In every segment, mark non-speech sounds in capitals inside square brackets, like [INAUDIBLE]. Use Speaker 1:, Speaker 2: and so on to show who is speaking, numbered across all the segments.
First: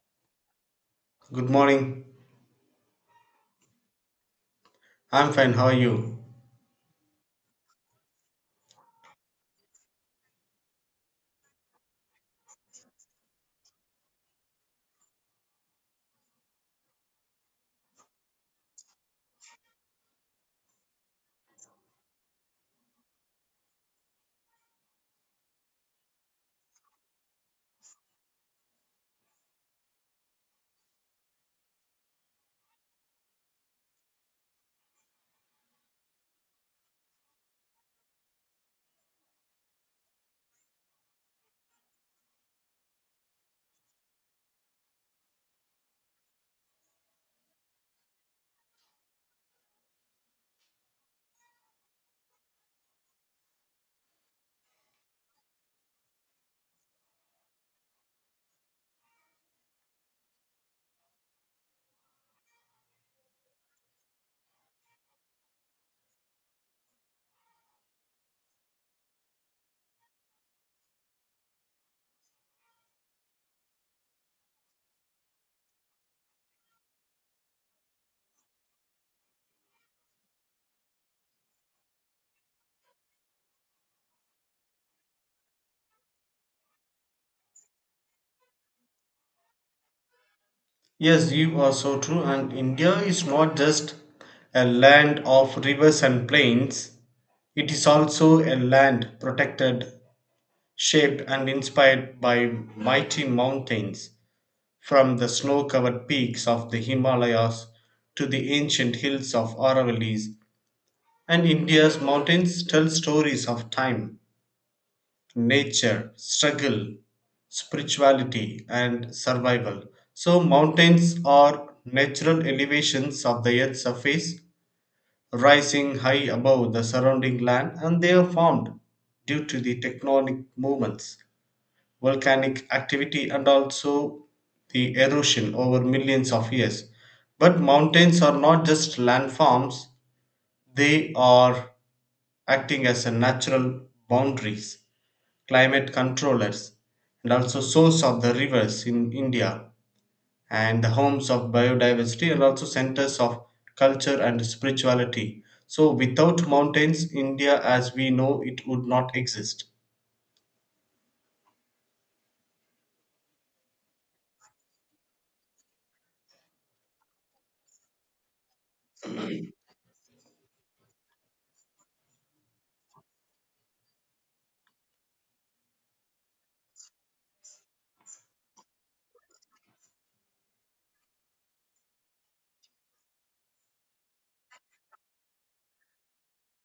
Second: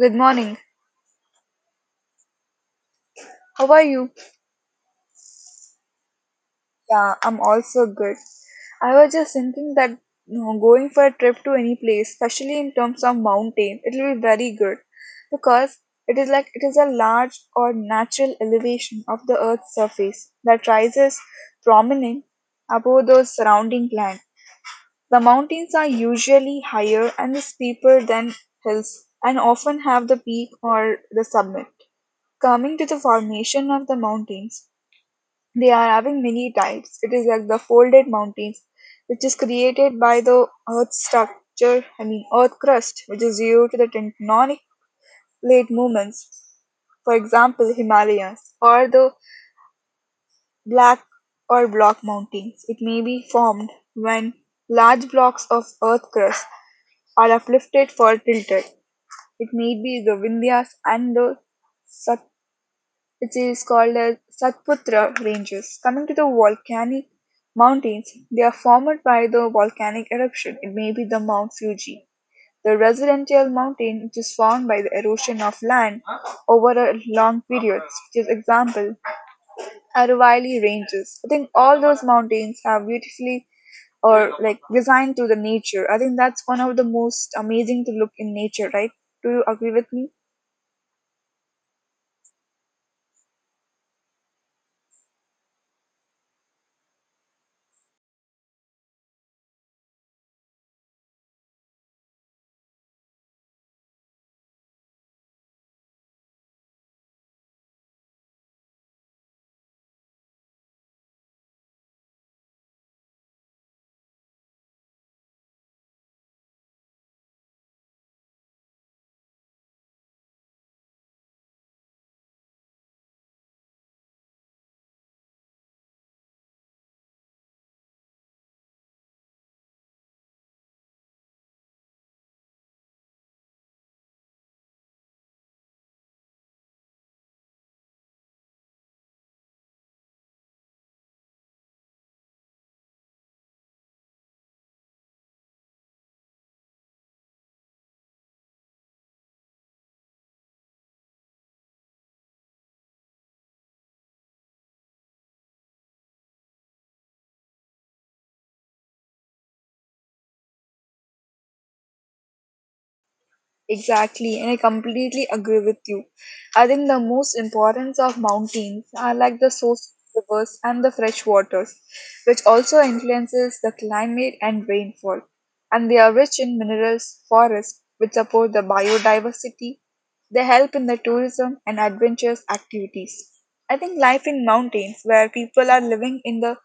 Speaker 1: Good morning.
Speaker 2: Good morning.
Speaker 1: How are you?
Speaker 2: I'm fine. How are you?
Speaker 1: Yeah, I'm also good. I was just thinking that going for a trip to any place, especially in terms of mountain, it will be very good because it is like it is a large or natural elevation of the earth's surface that rises prominent above the surrounding land. The mountains are usually higher and steeper than hills and often have the peak or the summit. Coming to the formation of the mountains, they are having many types. It is like the folded mountains, which is created by the earth structure, I mean earth crust, which is due to the tectonic plate movements. For example, Himalayas or the black or block mountains. It may be formed when large blocks of earth crust are uplifted or tilted. It may be the Vindhyas and the. It is called as Satputra Ranges. Coming to the volcanic mountains, they are formed by the volcanic eruption. It may be the Mount Fuji, the residential mountain which is formed by the erosion of land over a long periods, which is example Aravalli Ranges. I think all those mountains are beautifully or like designed to the nature. I think that's one of the most amazing to look in nature, right? Do you agree with me?
Speaker 2: Yes, you are so true. And India is not just a land of rivers and plains, it is also a land protected, shaped, and inspired by mighty mountains, from the snow covered peaks of the Himalayas to the ancient hills of Aravallis. And India's mountains tell stories of time, nature, struggle, spirituality, and survival. So, mountains are natural elevations of the earth's surface, rising high above the surrounding land, and they are formed due to the tectonic movements, volcanic activity, and also the erosion over millions of years. But mountains are not just landforms, they are acting as a natural boundaries, climate controllers, and also source of the rivers in India, and the homes of biodiversity and also centers of culture and spirituality. So without mountains, India as we know it would not exist.
Speaker 1: Exactly, and I completely agree with you. I think the most importance of mountains are like the source of rivers and the fresh waters, which also influences the climate and rainfall. And they are rich in minerals, forests, which support the biodiversity. They help in the tourism and adventurous activities. I think life in mountains, where people are living in the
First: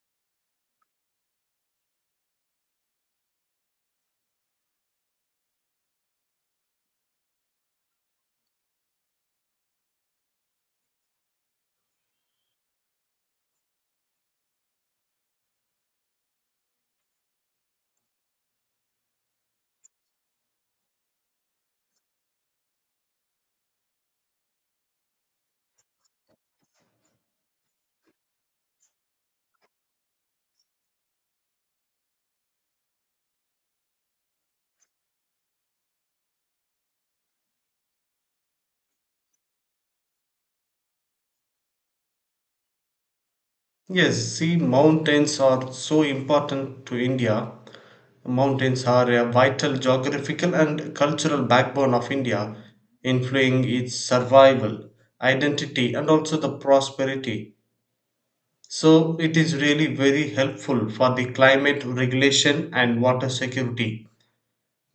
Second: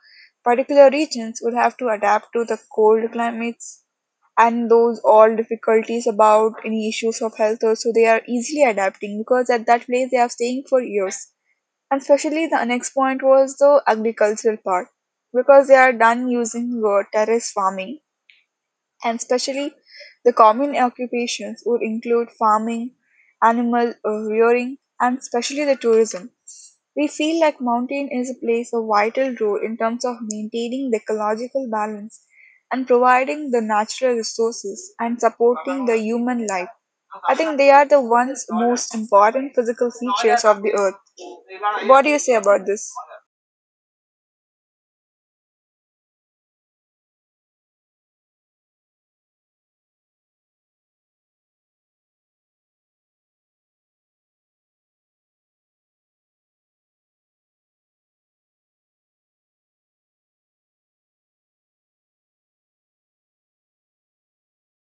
Speaker 1: particular regions, would have to adapt to the cold climates, and those all difficulties about any issues of health also they are easily adapting because at that place they are staying for years. And especially the next point was the agricultural part because they are done using terrace farming. And especially the common occupations would include farming, animal rearing, and especially the tourism. We feel like mountain is plays a vital role in terms of maintaining the ecological balance and providing the natural resources and supporting the human life. I think they are the ones most important physical features of the earth. What do you say about this?
Speaker 2: Yes, see, mountains are so important to India. Mountains are a vital geographical and cultural backbone of India, influencing its survival, identity, and also the prosperity. So it is really very helpful for the climate regulation and water security,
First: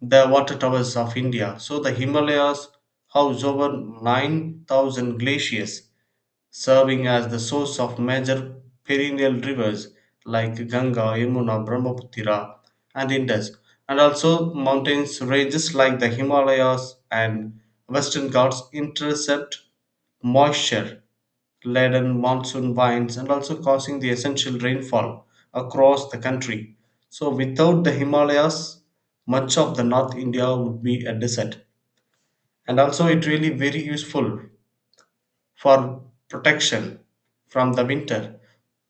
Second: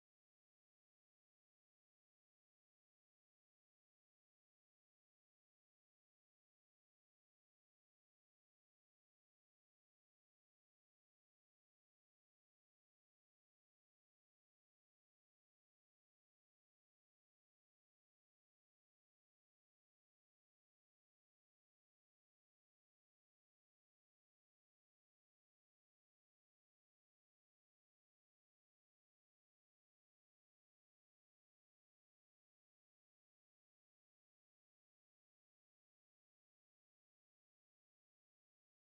Speaker 2: the water towers of India. So the Himalayas house over 9,000 glaciers, serving as the source of major perennial rivers like Ganga, Yamuna, Brahmaputra, and Indus, and also mountains ranges like the Himalayas and Western Ghats intercept moisture laden monsoon winds and also causing the essential rainfall across the country. So, without the Himalayas, much of the North India would be a desert. And also, it really very useful for protection from the winter.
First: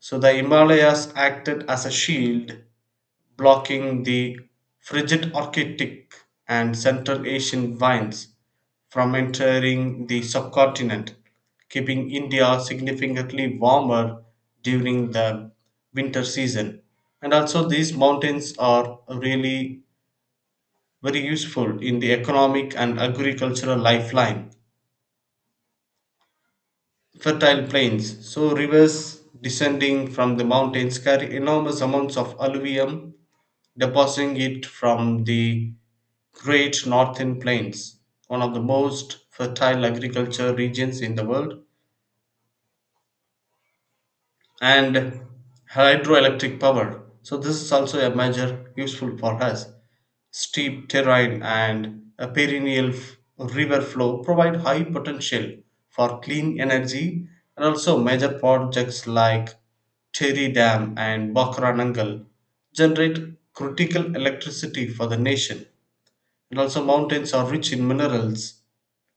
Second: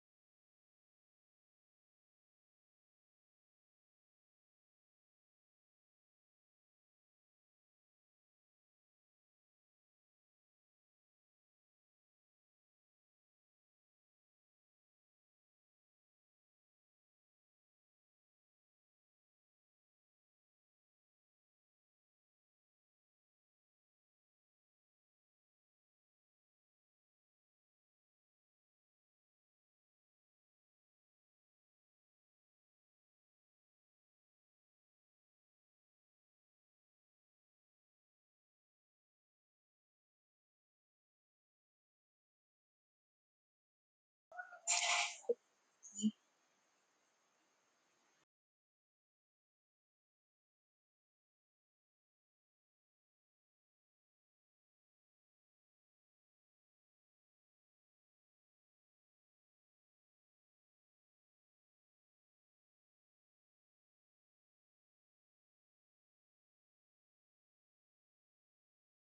Speaker 2: So, the Himalayas acted as a shield blocking the frigid Arctic and Central Asian vines from entering the subcontinent, keeping India significantly warmer during the winter season. And also, these mountains are really very useful in the economic and agricultural lifeline. Fertile plains, so rivers descending from the mountains carry enormous amounts of alluvium depositing it from the Great Northern Plains, one of the most fertile agriculture regions in the world, and hydroelectric power. So, this is also a measure useful for us. Steep terrain and a perennial river flow provide high potential for clean energy, and also major projects like Terry Dam and Bakranangal generate critical electricity for the nation. And also, mountains are rich in minerals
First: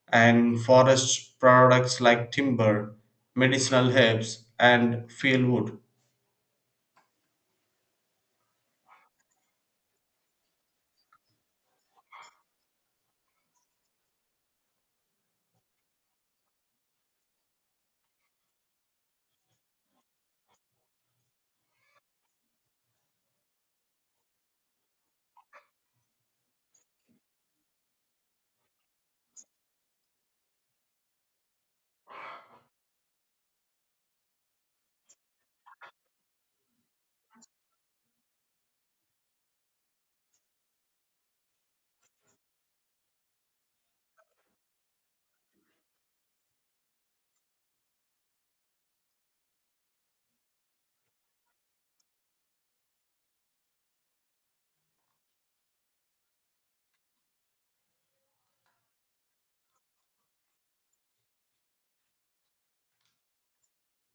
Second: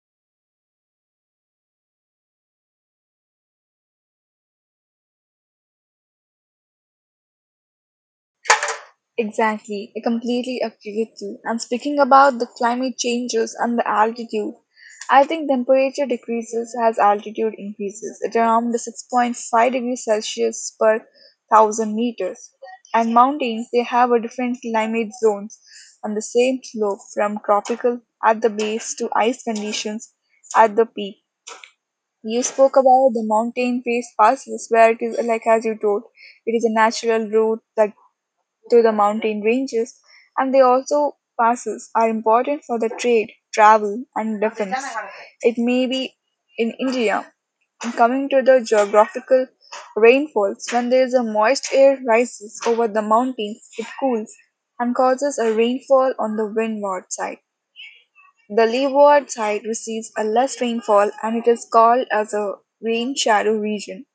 Speaker 2: and forest products like timber, medicinal herbs, and field wood.
Speaker 1: Exactly, I completely agree with you. And speaking about the climate changes and the altitude, I think temperature decreases as altitude increases at around the 6.5 degrees Celsius per 1,000 meters. And mountains, they have a different climate zones on the same slope, from tropical at the base to ice conditions at the peak. You spoke about the mountain face passes where it is like as you told, it is a natural route that to the mountain ranges, and they also passes are important for the trade, travel, and defense. It may be in India. And coming to the geographical rainfalls, when there is a moist air rises over the mountains, it cools and causes a rainfall on the windward side. The leeward side receives a less rainfall and it is called as a rain shadow region.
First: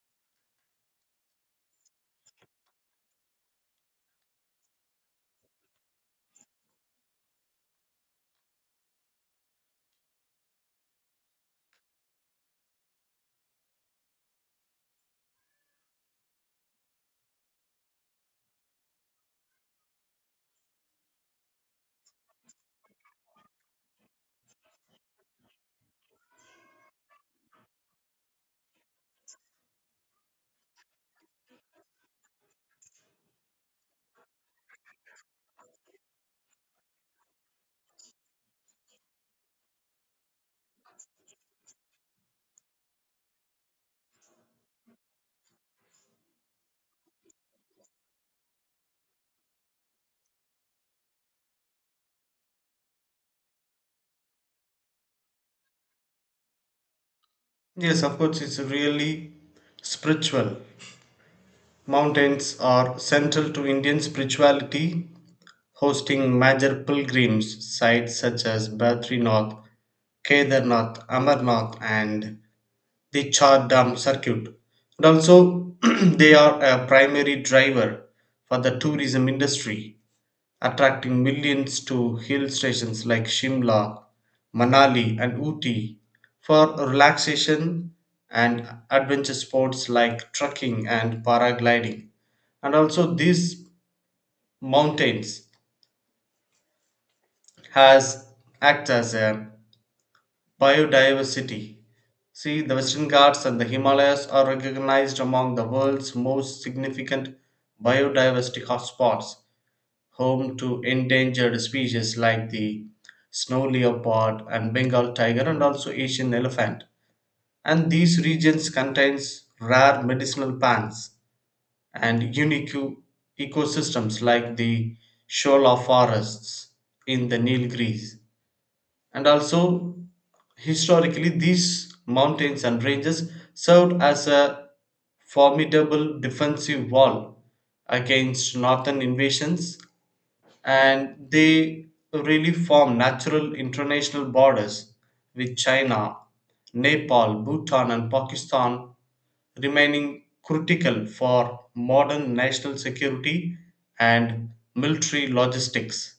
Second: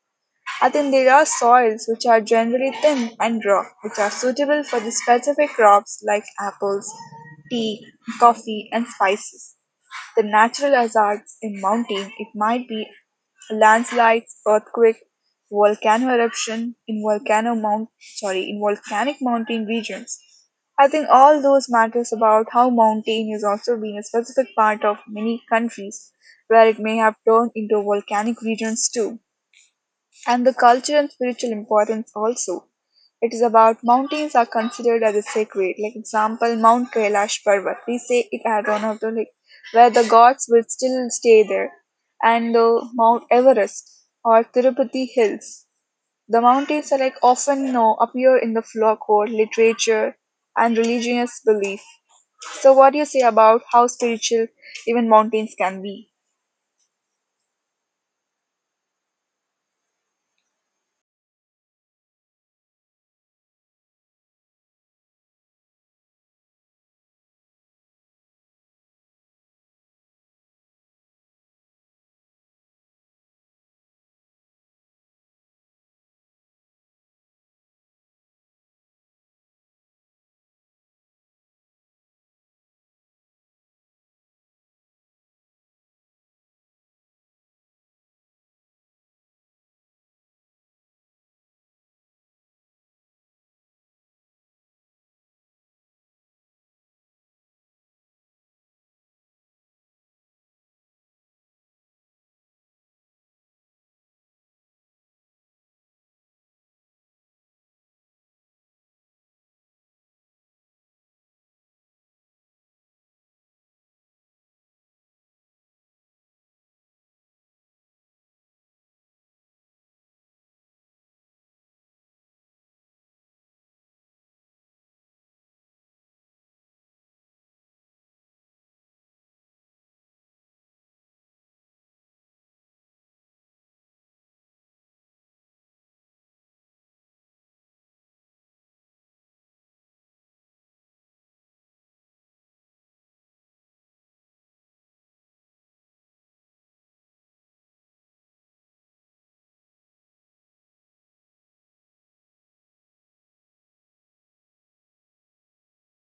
Speaker 1: I think there are soils which are generally thin and rough, which are suitable for the specific crops like apples, tea, coffee, and spices. The natural hazards in mountain, it might be landslides, earthquake, volcano eruption in volcanic mountain regions. I think all those matters about how mountain has also been a specific part of many countries where it may have turned into volcanic regions too, and the culture and spiritual importance also. It is about mountains are considered as a sacred. Like example, Mount Kailash Parvat. We say it as one of the like where the gods will still stay there, and Mount Everest or Tirupati Hills. The mountains are like often no appear in the folklore, literature, and religious belief. So, what do you say about how spiritual even mountains can be?
Speaker 2: Yes, of course, it's really spiritual. Mountains are central to Indian spirituality, hosting major pilgrims sites such as Badrinath, Kedarnath, Amarnath, and the Char Dham circuit. And also, [CLEARS THROAT] they are a primary driver for the tourism industry attracting millions to hill stations like Shimla, Manali, and Ooty for relaxation and adventure sports like trekking and paragliding. And also, these mountains has act as a biodiversity. See, the Western Ghats and the Himalayas are recognized among the world's most significant biodiversity hotspots, home to endangered species like the snow leopard and Bengal tiger and also Asian elephant. And these regions contains rare medicinal plants and unique ecosystems like the Shola forests in the Nilgiris. And also, historically, these mountains and ranges served as a formidable defensive wall against northern invasions, and they really form natural international borders with China, Nepal, Bhutan, and Pakistan, remaining critical for modern national security and military logistics.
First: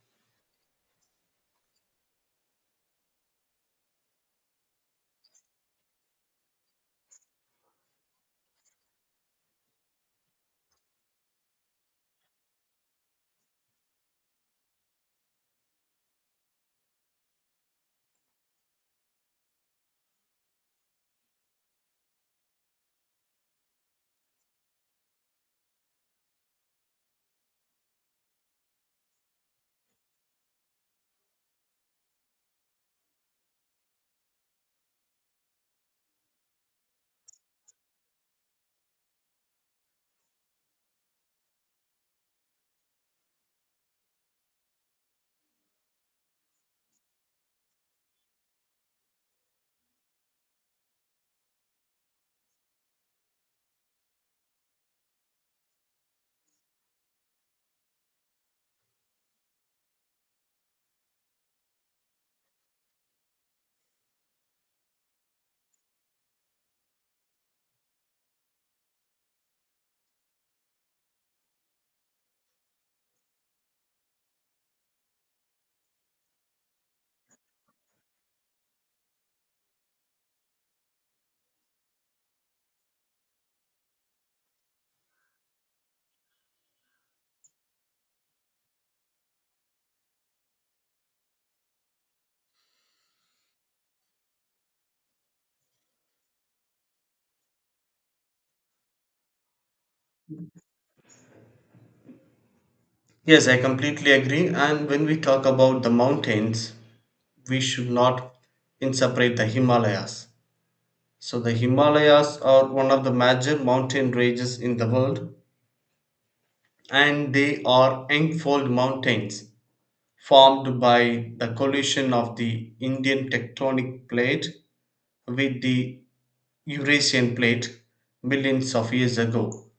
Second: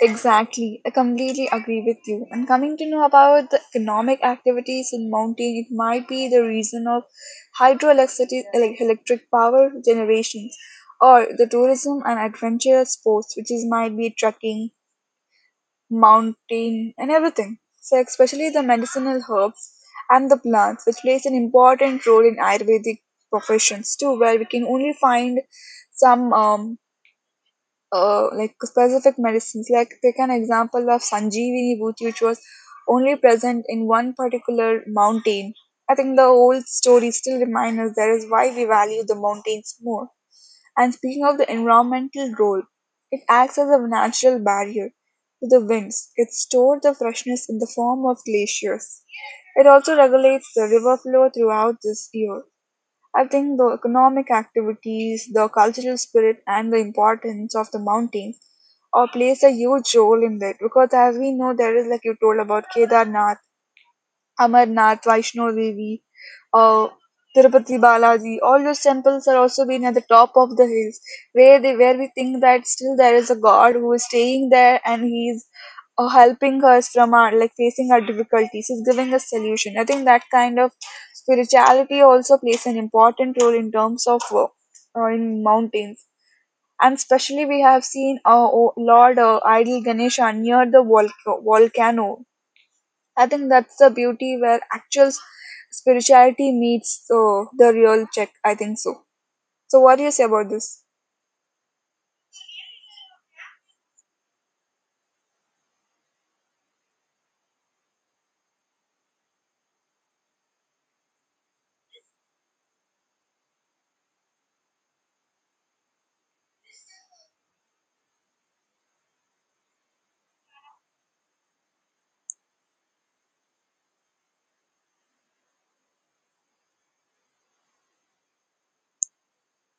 Speaker 1: Exactly, I completely agree with you. And coming to know about the economic activities in mountain, it might be the reason of hydroelectricity, electric power generation, or the tourism and adventure sports, which is might be trekking, mountain, and everything. So especially the medicinal herbs and the plants, which plays an important role in Ayurvedic professions too, where we can only find some like specific medicines. Like take an example of Sanjeevani root, which was only present in one particular mountain. I think the old story still reminds us that is why we value the mountains more. And speaking of the environmental role, it acts as a natural barrier to the winds. It stores the freshness in the form of glaciers. It also regulates the river flow throughout this year. I think the economic activities, the cultural spirit, and the importance of the mountains or plays a huge role in that because as we know there is like you told about Kedarnath, Amarnath, Vaishno Devi, uh, Tirupati Balaji. All those temples are also being at the top of the hills where they where we think that still there is a God who is staying there and he is helping us from our like facing our difficulties. He's giving us solution. I think that kind of spirituality also plays an important role in terms of in mountains. And especially we have seen oh, Lord Idol Ganesha near the volcano. I think that's the beauty where actual spirituality meets the real check. I think so. So, what do you say about this?
Speaker 2: Yes, I completely agree. And when we talk about the mountains, we should not inseparate the Himalayas. So, the Himalayas are one of the major mountain ranges in the world, and they are Engfold Mountains formed by the collision of the Indian tectonic plate with the Eurasian plate millions of years ago,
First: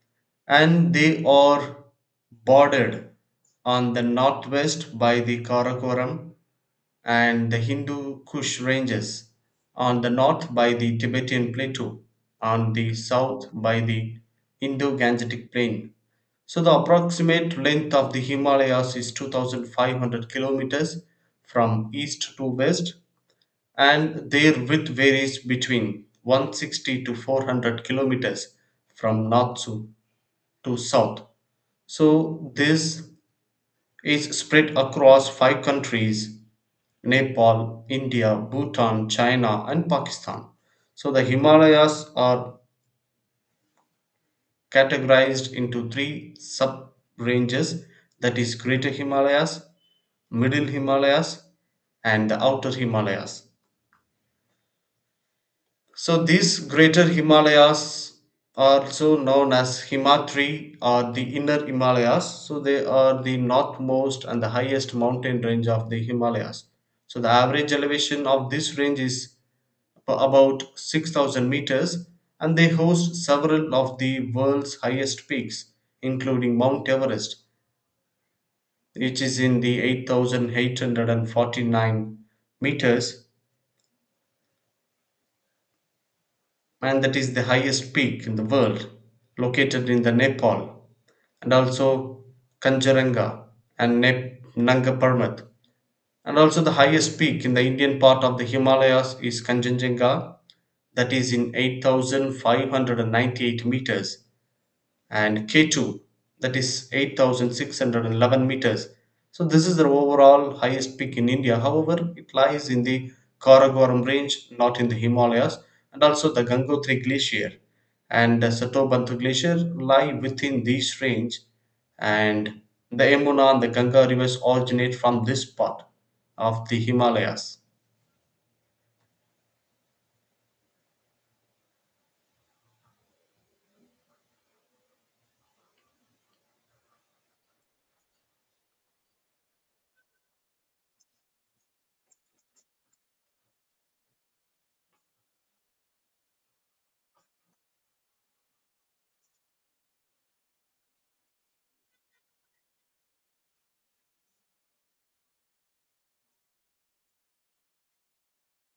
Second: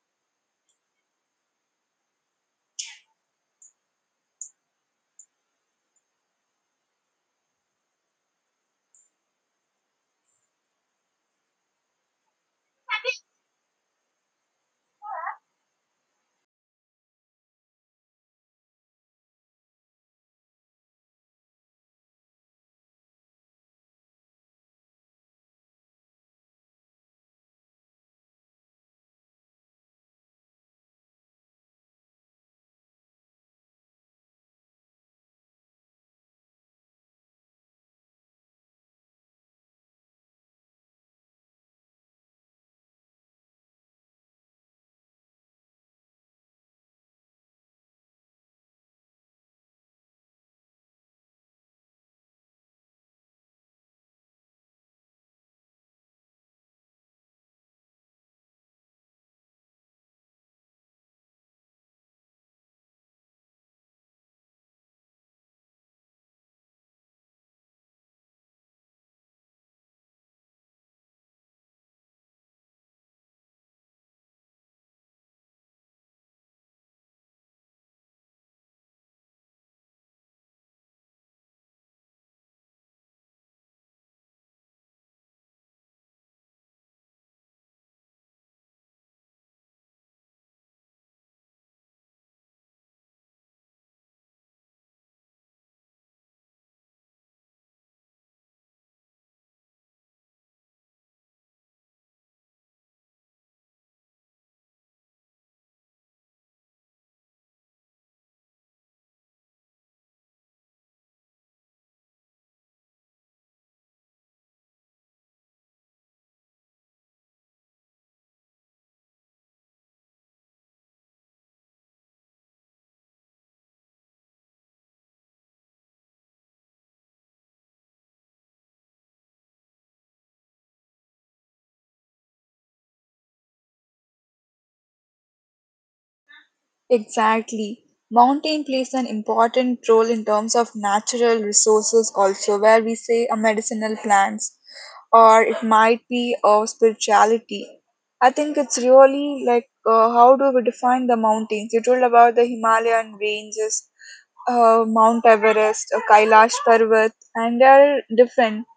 Speaker 2: and they are bordered on the northwest by the Karakoram and the Hindu Kush ranges, on the north by the Tibetan plateau, on the south by the Indo Gangetic plain. So the approximate length of the Himalayas is 2,500 kilometers from east to west, and their width varies between 160 to 400 kilometers from north to south. So this is spread across five countries: Nepal, India, Bhutan, China, and Pakistan. So the Himalayas are categorized into three sub ranges, that is, Greater Himalayas, Middle Himalayas, and the Outer Himalayas. So, these Greater Himalayas are also known as Himatri or the Inner Himalayas. So, they are the northmost and the highest mountain range of the Himalayas. So, the average elevation of this range is for about 6,000 meters, and they host several of the world's highest peaks, including Mount Everest, which is in the 8,849 meters, and that is the highest peak in the world, located in the Nepal, and also Kanchenjunga and Nanga Parbat. And also the highest peak in the Indian part of the Himalayas is Kanchenjunga, that is in 8,598 meters, and K2 that is 8,611 meters. So this is the overall highest peak in India. However, it lies in the Karakoram range, not in the Himalayas, and also the Gangotri glacier and the Satobantu glacier lie within this range, and the Yamuna and the Ganga rivers originate from this part of the Himalayas.
Speaker 1: Exactly. Mountain plays an important role in terms of natural resources also, where we say a medicinal plants or it might be a spirituality. I think it's really like how do we define the mountains? You told about the Himalayan ranges, Mount Everest, Kailash Parvat, and they're different.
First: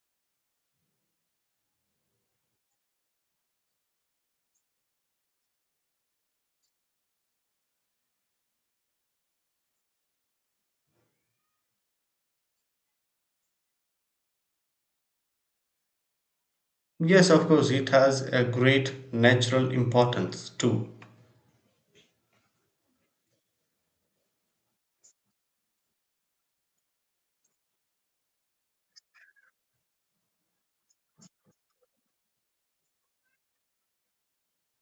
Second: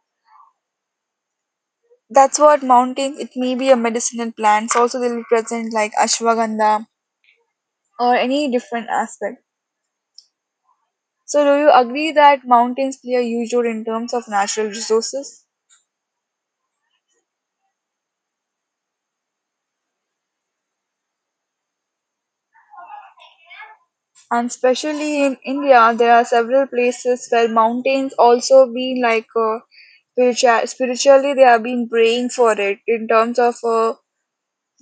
Speaker 1: That's what mountains, it may be a medicinal plants. Also, they'll be present like ashwagandha or any different aspect. So, do you agree that mountains play a huge role in terms of natural resources?
Speaker 2: Yes, of course, it has a great natural importance too.
Speaker 1: And especially in India, there are several places where mountains also been like spiritually they have been praying for it in terms of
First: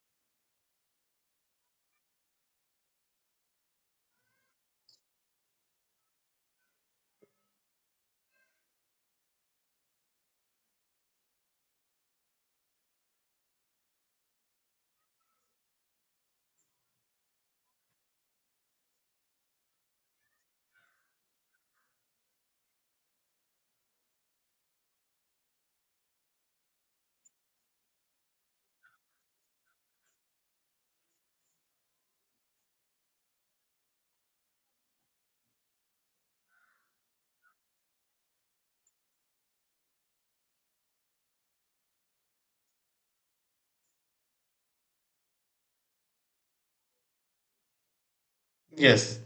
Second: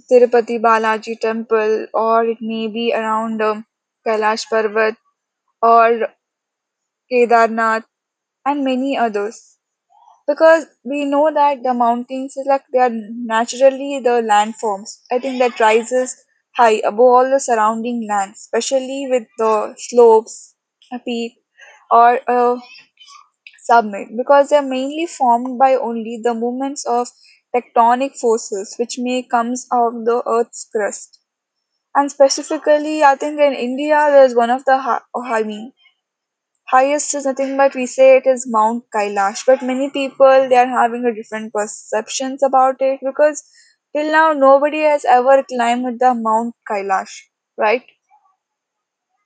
Speaker 1: Tirupati Balaji temple, or it may be around Kailash Parvat or Kedarnath and many others. Because we know that the mountains is like they are naturally the landforms. I think that rises high above all the surrounding land, especially with the slopes, a peak, or a summit, because they are mainly formed by only the movements of tectonic forces, which may comes out of the Earth's crust. And specifically, I think in India, there's one of the highest is nothing but we say it is Mount Kailash, but many people they are having a different perceptions about it because till now nobody has ever climbed the Mount Kailash, right?
Speaker 2: Yes.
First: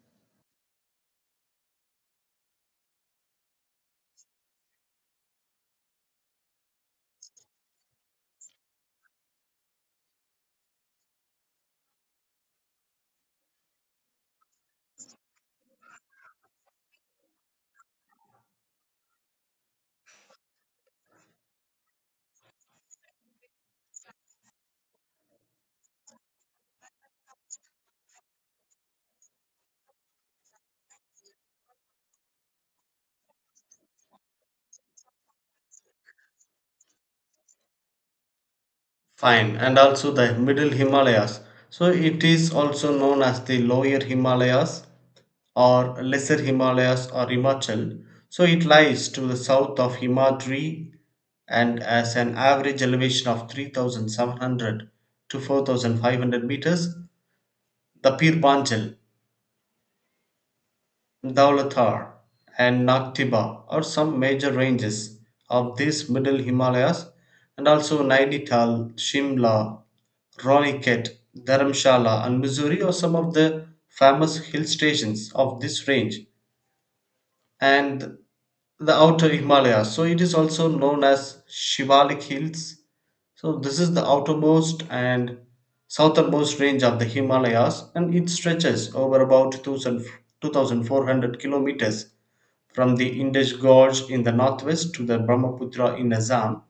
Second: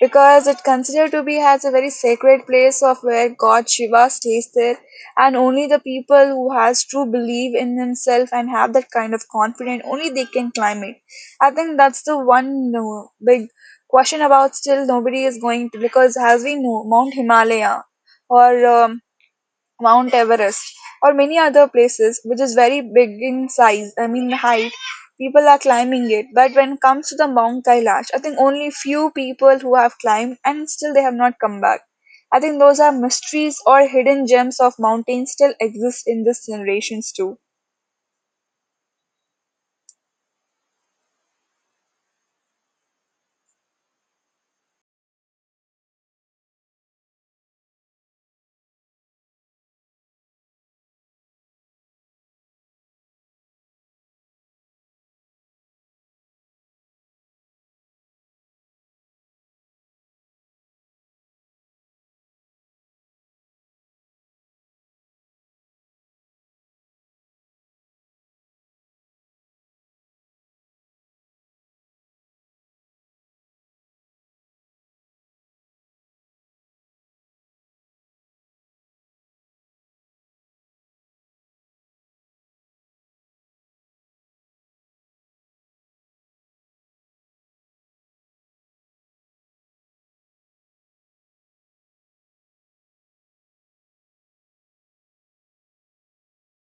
Speaker 1: Because it considered to be has a very sacred place of where god Shiva stays there, and only the people who has true belief in himself and have that kind of confidence only they can climb it. I think that's the one big question about still nobody is going to, because as we know Mount Himalaya or um, Mount Everest, or many other places, which is very big in size, I mean height. People are climbing it, but when it comes to the Mount Kailash, I think only few people who have climbed and still they have not come back. I think those are mysteries or hidden gems of mountains still exist in this generations too.
Speaker 2: Fine, and also the Middle Himalayas. So it is also known as the Lower Himalayas or Lesser Himalayas or Himachal. So it lies to the south of Himadri and has an average elevation of 3,700 to 4,500 meters. The Pir Panjal, Daulatar, and Nagtiba are some major ranges of these middle Himalayas, and also Nainital, Shimla, Raniket, Dharamshala, and Missouri are some of the famous hill stations of this range and the outer Himalayas. So it is also known as Shivalik Hills. So this is the outermost and southernmost range of the Himalayas, and it stretches over about 2,000 2,400 kilometers from the Indus Gorge in the northwest to the Brahmaputra in Assam,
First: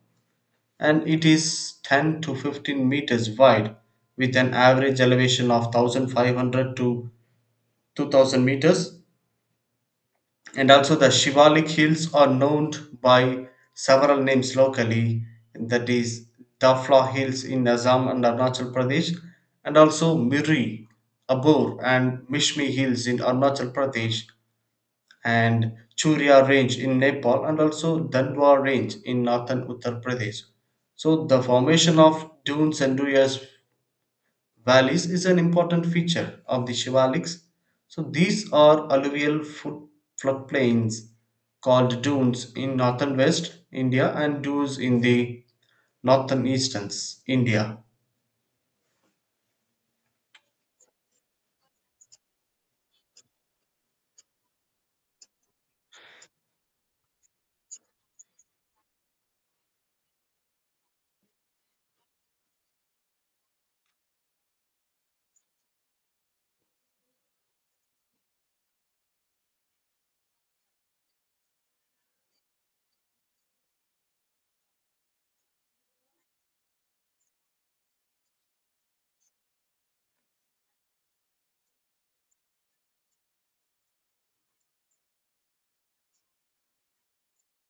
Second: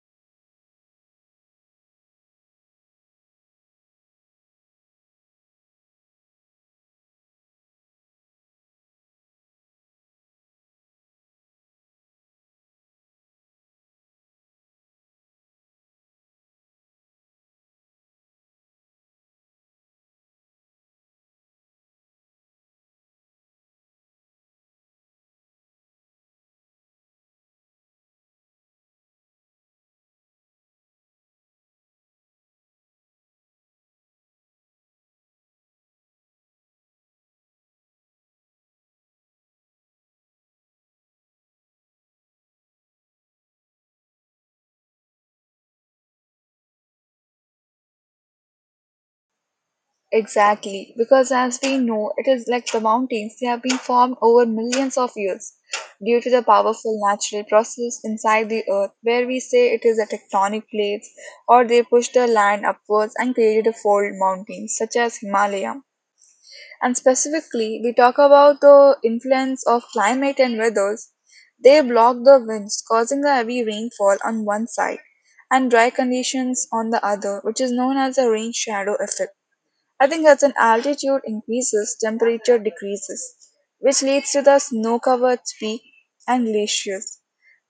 Speaker 2: and it is 10 to 15 meters wide with an average elevation of 1,500 to 2,000 meters, and also, the Shivalik Hills are known by several names locally, that is, Dafla Hills in Assam and Arunachal Pradesh, and also Miri, Abor, and Mishmi Hills in Arunachal Pradesh, and Churia Range in Nepal, and also Dandwa Range in northern Uttar Pradesh. So, the formation of dunes and dunas Valleys is an important feature of the Shivaliks. So these are alluvial floodplains called dunes in northern west India and dunes in the northern easterns India.
Speaker 1: Exactly, because as we know, it is like the mountains, they have been formed over millions of years due to the powerful natural process inside the earth, where we say it is a tectonic plates or they push the land upwards and created a fold mountains such as Himalaya. And specifically, we talk about the influence of climate and weathers. They block the winds, causing the heavy rainfall on one side and dry conditions on the other, which is known as the rain shadow effect. I think as an altitude increases, temperature decreases, which leads to the snow covered peak and glaciers.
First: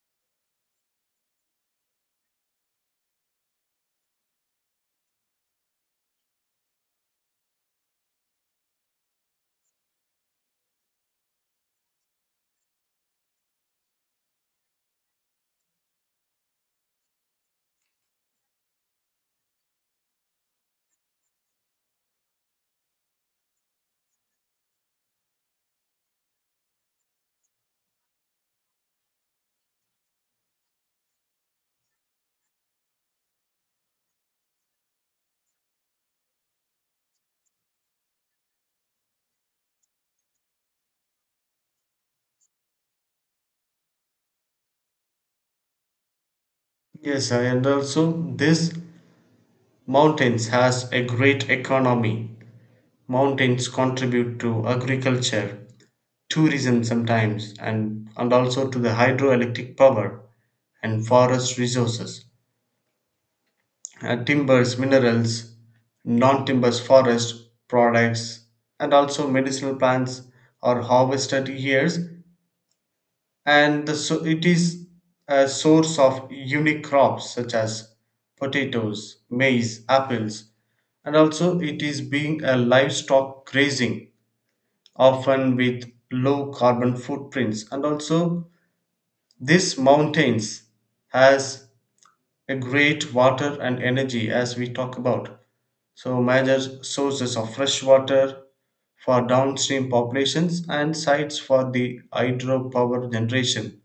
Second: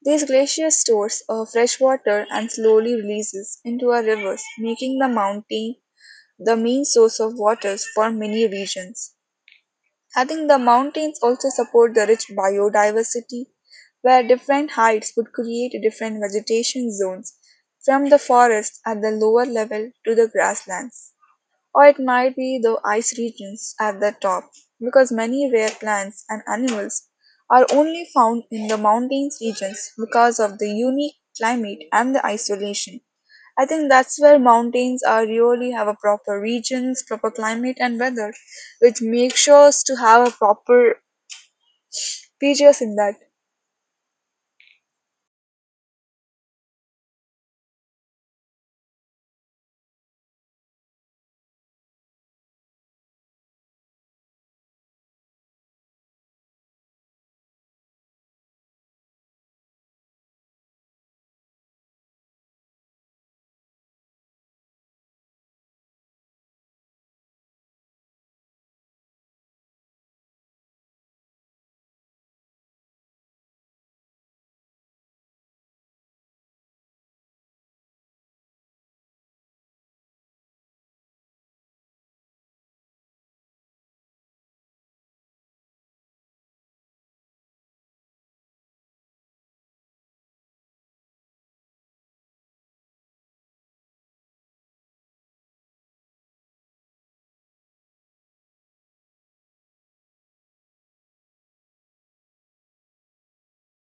Speaker 1: These glaciers stores of fresh water and slowly releases into our rivers, making the mountain the main source of waters for many regions. I think the mountains also support the rich biodiversity, where different heights would create different vegetation zones, from the forest at the lower level to the grasslands. Or it might be the ice regions at the top, because many rare plants and animals are only found in the mountains regions because of the unique climate and the isolation. I think that's where mountains are really have a proper regions, proper climate and weather, which makes sure to have a proper features in that.
Speaker 2: Yes, and also this mountains has a great economy. Mountains contribute to agriculture, tourism sometimes, and also to the hydroelectric power and forest resources, timbers, minerals, non timbers, forest products, and also medicinal plants are harvested here. And the, so it is a source of unique crops such as potatoes, maize, apples, and also it is being a livestock grazing, often with low carbon footprints. And also, this mountains has a great water and energy as we talk about. So, major sources of fresh water for downstream populations and sites for the hydropower generation,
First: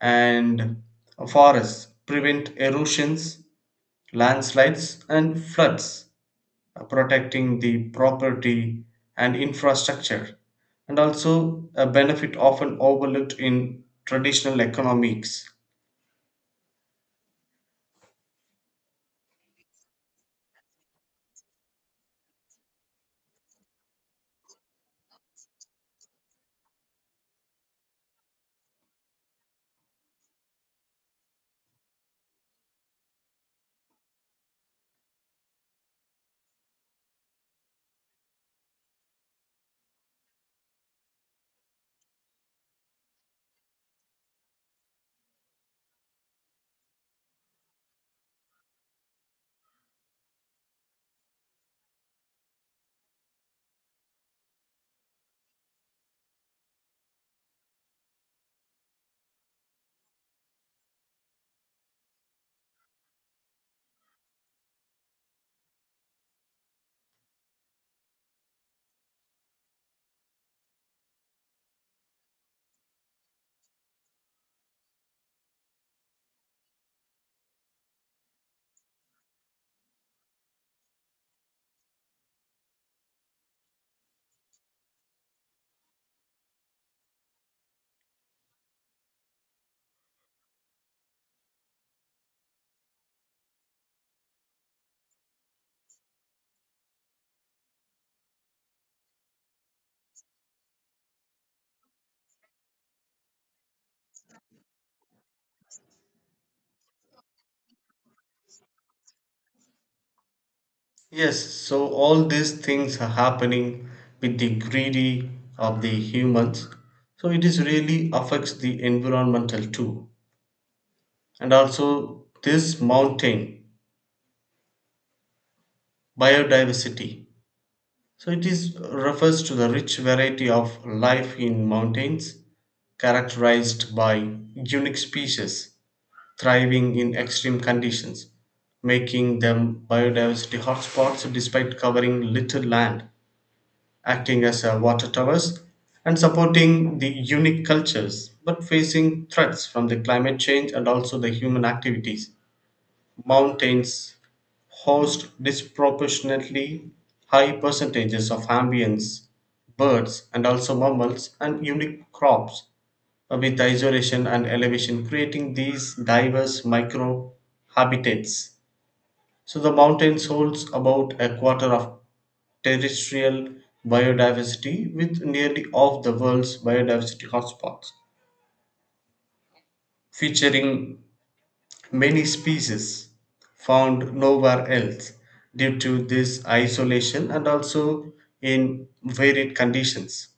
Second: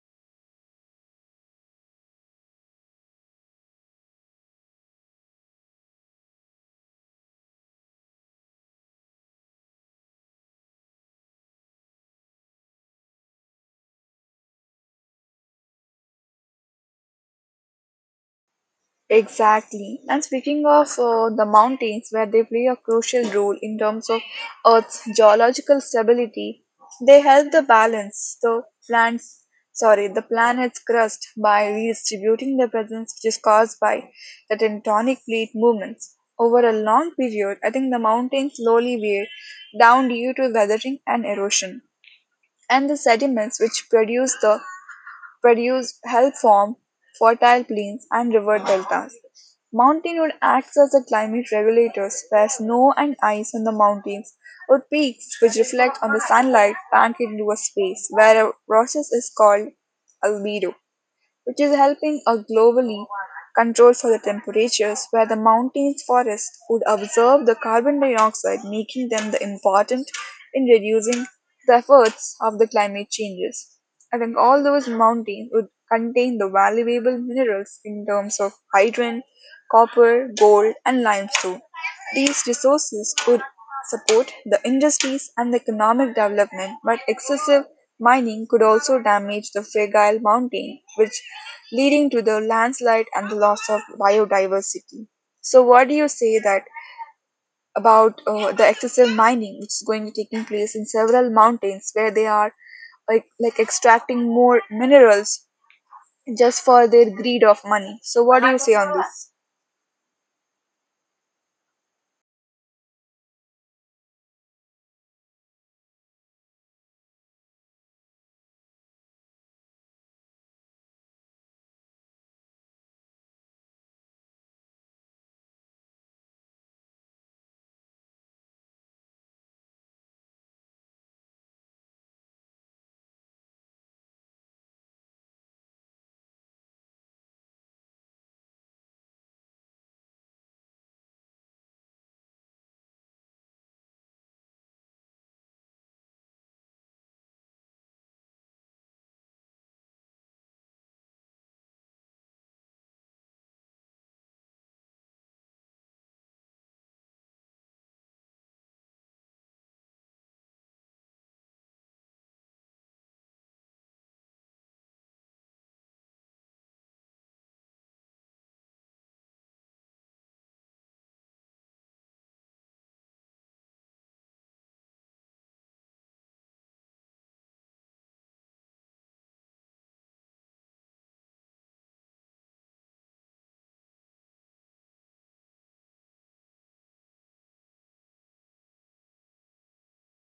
Speaker 2: and forests prevent erosions, landslides, and floods, protecting the property and infrastructure, and also a benefit often overlooked in traditional economics.
Speaker 1: Exactly. And speaking of the mountains, where they play a crucial role in terms of Earth's geological stability, they help the balance the plants, the planet's crust by redistributing the presence which is caused by the tectonic plate movements. Over a long period, I think the mountains slowly wear down due to weathering and erosion, and the sediments which produce help form fertile plains and river deltas. Mountain wood acts as a climate regulators where snow and ice on the mountains or peaks which reflect on the sunlight bank into a space where a process is called albedo which is helping a globally control for the temperatures where the mountains forests would absorb the carbon dioxide making them the important in reducing the efforts of the climate changes. I think all those mountains would contain the valuable minerals in terms of hydrogen, copper, gold, and limestone. These resources could support the industries and the economic development, but excessive mining could also damage the fragile mountain, which leading to the landslide and the loss of biodiversity. So, what do you say that about the excessive mining, which is going to taking place in several mountains where they are like extracting more minerals just for their greed of money? So, what do you say on this?
Speaker 2: Yes, so all these things are happening with the greedy of the humans. So it is really affects the environmental too. And also this mountain biodiversity. So it is refers to the rich variety of life in mountains, characterized by unique species thriving in extreme conditions, making them biodiversity hotspots despite covering little land, acting as a water towers and supporting the unique cultures but facing threats from the climate change and also the human activities. Mountains host disproportionately high percentages of amphibians, birds, and also mammals and unique crops, with isolation and elevation creating these diverse micro habitats. So the mountains holds about a quarter of terrestrial biodiversity, with nearly all the world's biodiversity hotspots, featuring many species found nowhere else due to this isolation and also in varied conditions.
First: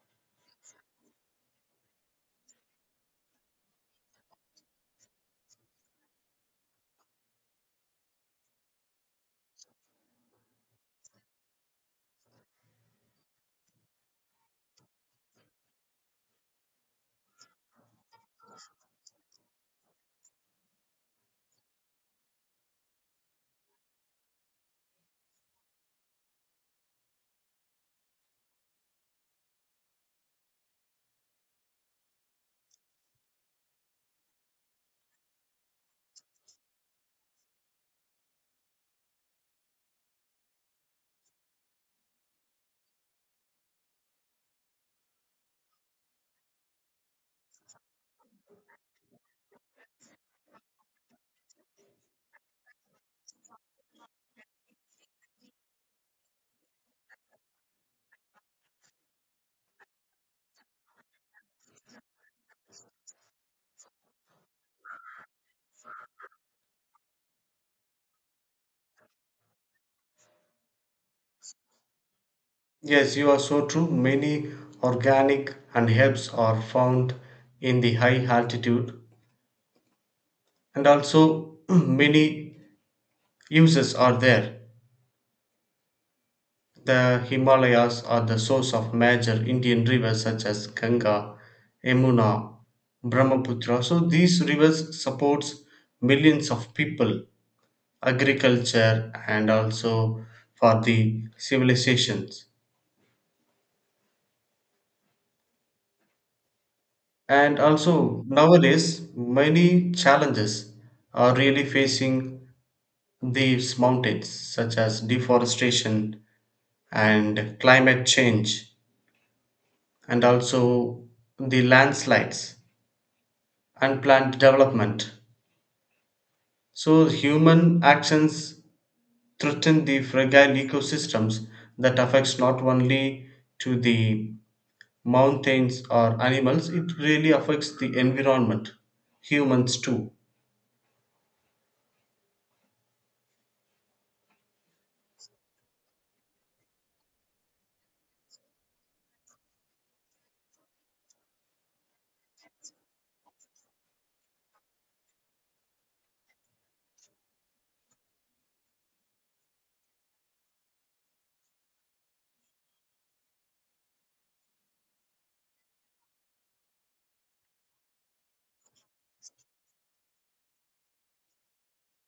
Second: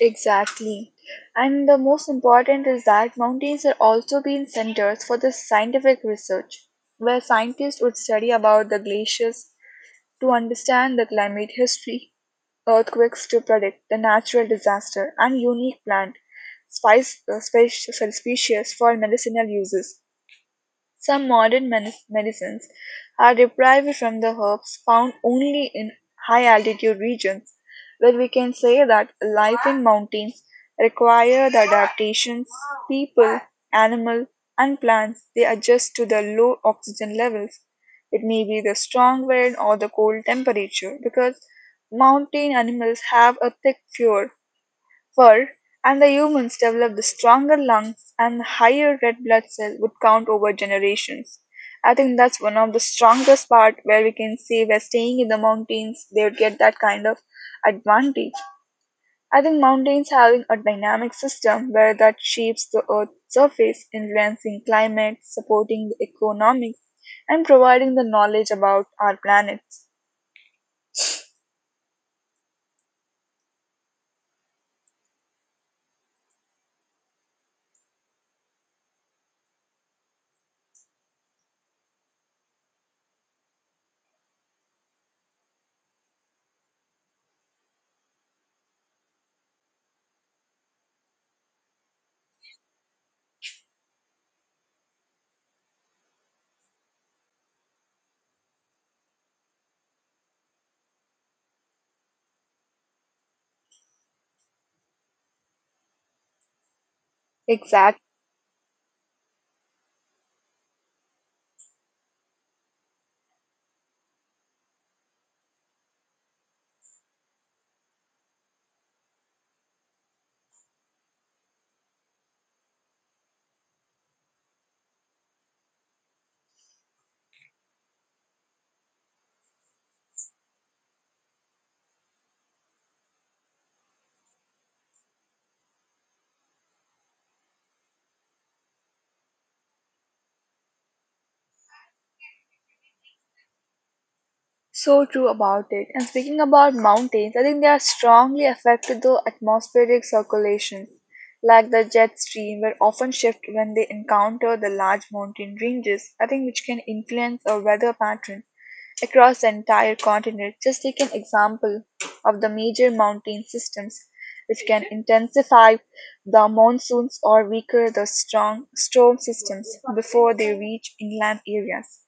Speaker 1: Exactly. And the most important is that mountains are also being centers for the scientific research, where scientists would study about the glaciers to understand the climate history, earthquakes to predict the natural disaster, and unique plant spice, uh, spec- species for medicinal uses. Some modern medicines are derived from the herbs found only in high altitude regions, where we can say that life in mountains require the adaptations people, animal, and plants they adjust to the low oxygen levels. It may be the strong wind or the cold temperature because mountain animals have a thick fur and the humans developed the stronger lungs and the higher red blood cell would count over generations. I think that's one of the strongest part where we can say we're staying in the mountains, they would get that kind of advantage. I think mountains having a dynamic system where that shapes the earth's surface, influencing climate, supporting the economics, and providing the knowledge about our planets.
Speaker 2: Yes, you are so true. Many organic and herbs are found in the high altitude, and also [CLEARS THROAT] many uses are there. The Himalayas are the source of major Indian rivers such as Ganga, Yamuna, Brahmaputra. So these rivers supports millions of people, agriculture, and also for the civilizations. And
Speaker 1: Exactly.
Speaker 2: also nowadays many challenges are really facing these mountains, such as deforestation and climate change, and also the landslides, unplanned development. So human actions threaten the fragile ecosystems that affects not only to the mountains or animals, it really affects the environment, humans too.
Speaker 1: So true about it. And speaking about mountains, I think they are strongly affected the atmospheric circulation, like the jet stream will often shift when they encounter the large mountain ranges, I think which can influence a weather pattern across the entire continent. Just take an example of the major mountain systems which can intensify the monsoons or weaker the strong storm systems before they reach inland areas.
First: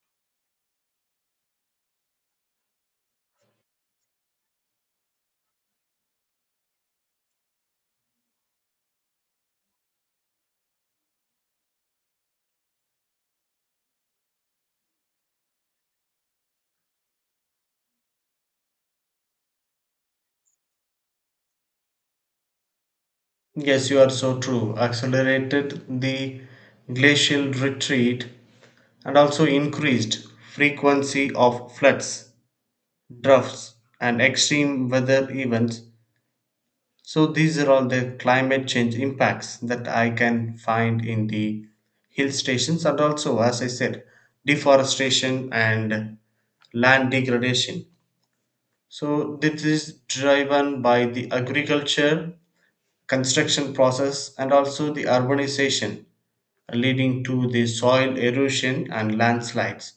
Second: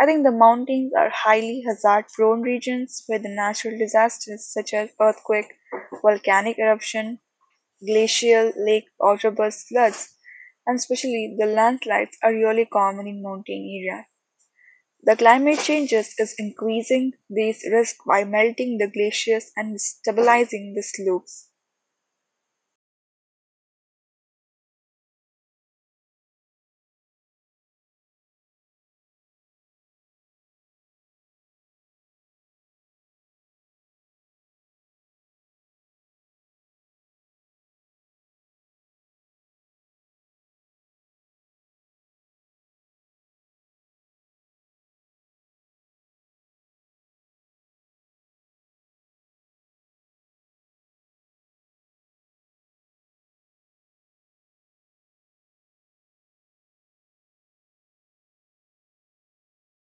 Speaker 1: I think the mountains are highly hazard prone regions with natural disasters such as earthquake, volcanic eruption, glacial lake or outburst floods, and especially the landslides are really common in mountain areas. The climate changes is increasing these risks by melting the glaciers and stabilizing the slopes.
Speaker 2: Yes, you are so true. Accelerated the glacial retreat and also increased frequency of floods, droughts, and extreme weather events. So these are all the climate change impacts that I can find in the hill stations, and also as I said, deforestation and land degradation. So this is driven by the agriculture, construction process, and also the urbanization, leading to the soil erosion and landslides,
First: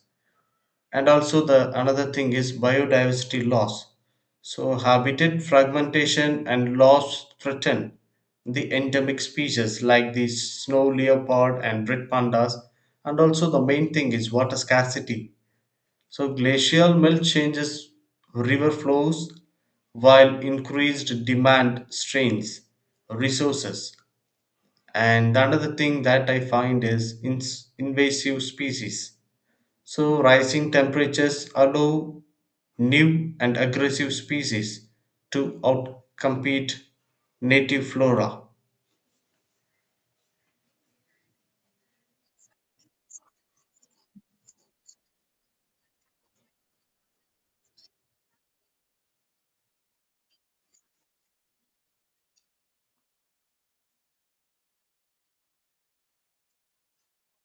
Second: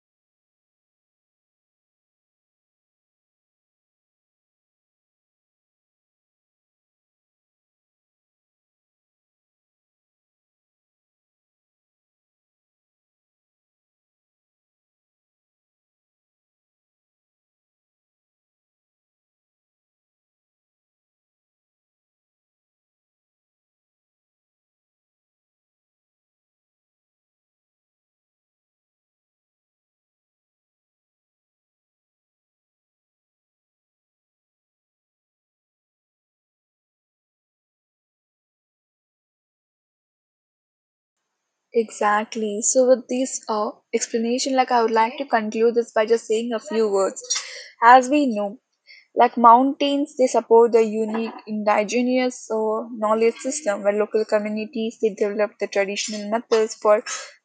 Speaker 2: and also the another thing is biodiversity loss. So habitat fragmentation and loss threaten the endemic species like the snow leopard and red pandas, and also the main thing is water scarcity. So glacial melt changes river flows while increased demand strains resources, and another thing that I find is ins invasive species. So, rising temperatures allow new and aggressive species to outcompete native flora.
Speaker 1: Exactly. So, with this explanation, like I would like to conclude this by just saying a few words. As we know, like mountains, they support the unique indigenous so, knowledge system where local communities they develop the traditional methods for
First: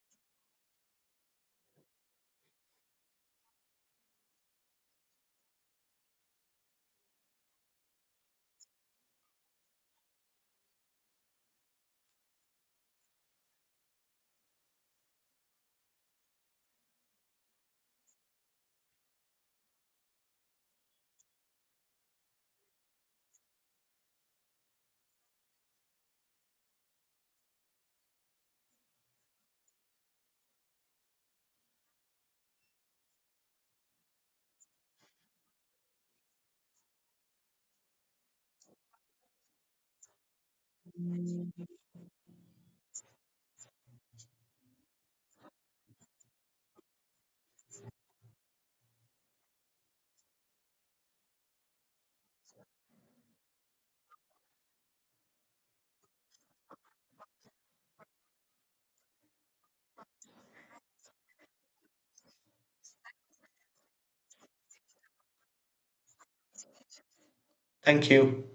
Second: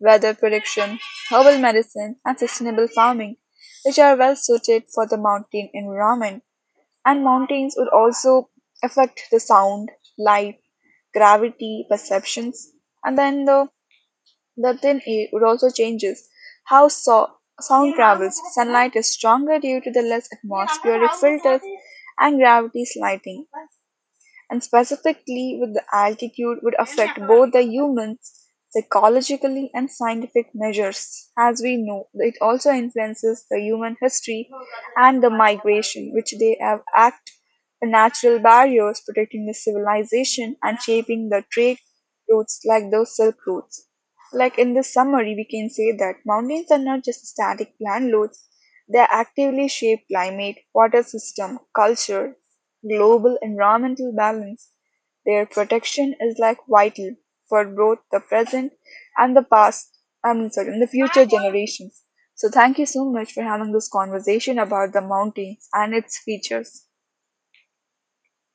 Speaker 1: weather prediction, herbal medicine, and sustainable farming, which are well suited for the mountain environment. And mountains would also affect the sound, light, gravity, perceptions, and then the thin air would also changes how so- sound travels. Sunlight is stronger due to the less atmospheric filters and gravity's lighting, and specifically with the altitude would affect both the humans psychologically and scientific measures. As we know, it also influences the human history and the migration, which they have act the natural barriers protecting the civilization and shaping the trade routes like those silk routes. Like in this summary, we can say that mountains are not just static landloads, they actively shape climate, water system, culture, global environmental balance. Their protection is like vital for both the present and the past, I mean, sorry, and the future generations. So, thank you so much for having this conversation about the mountains and its features.
Speaker 2: Thank you.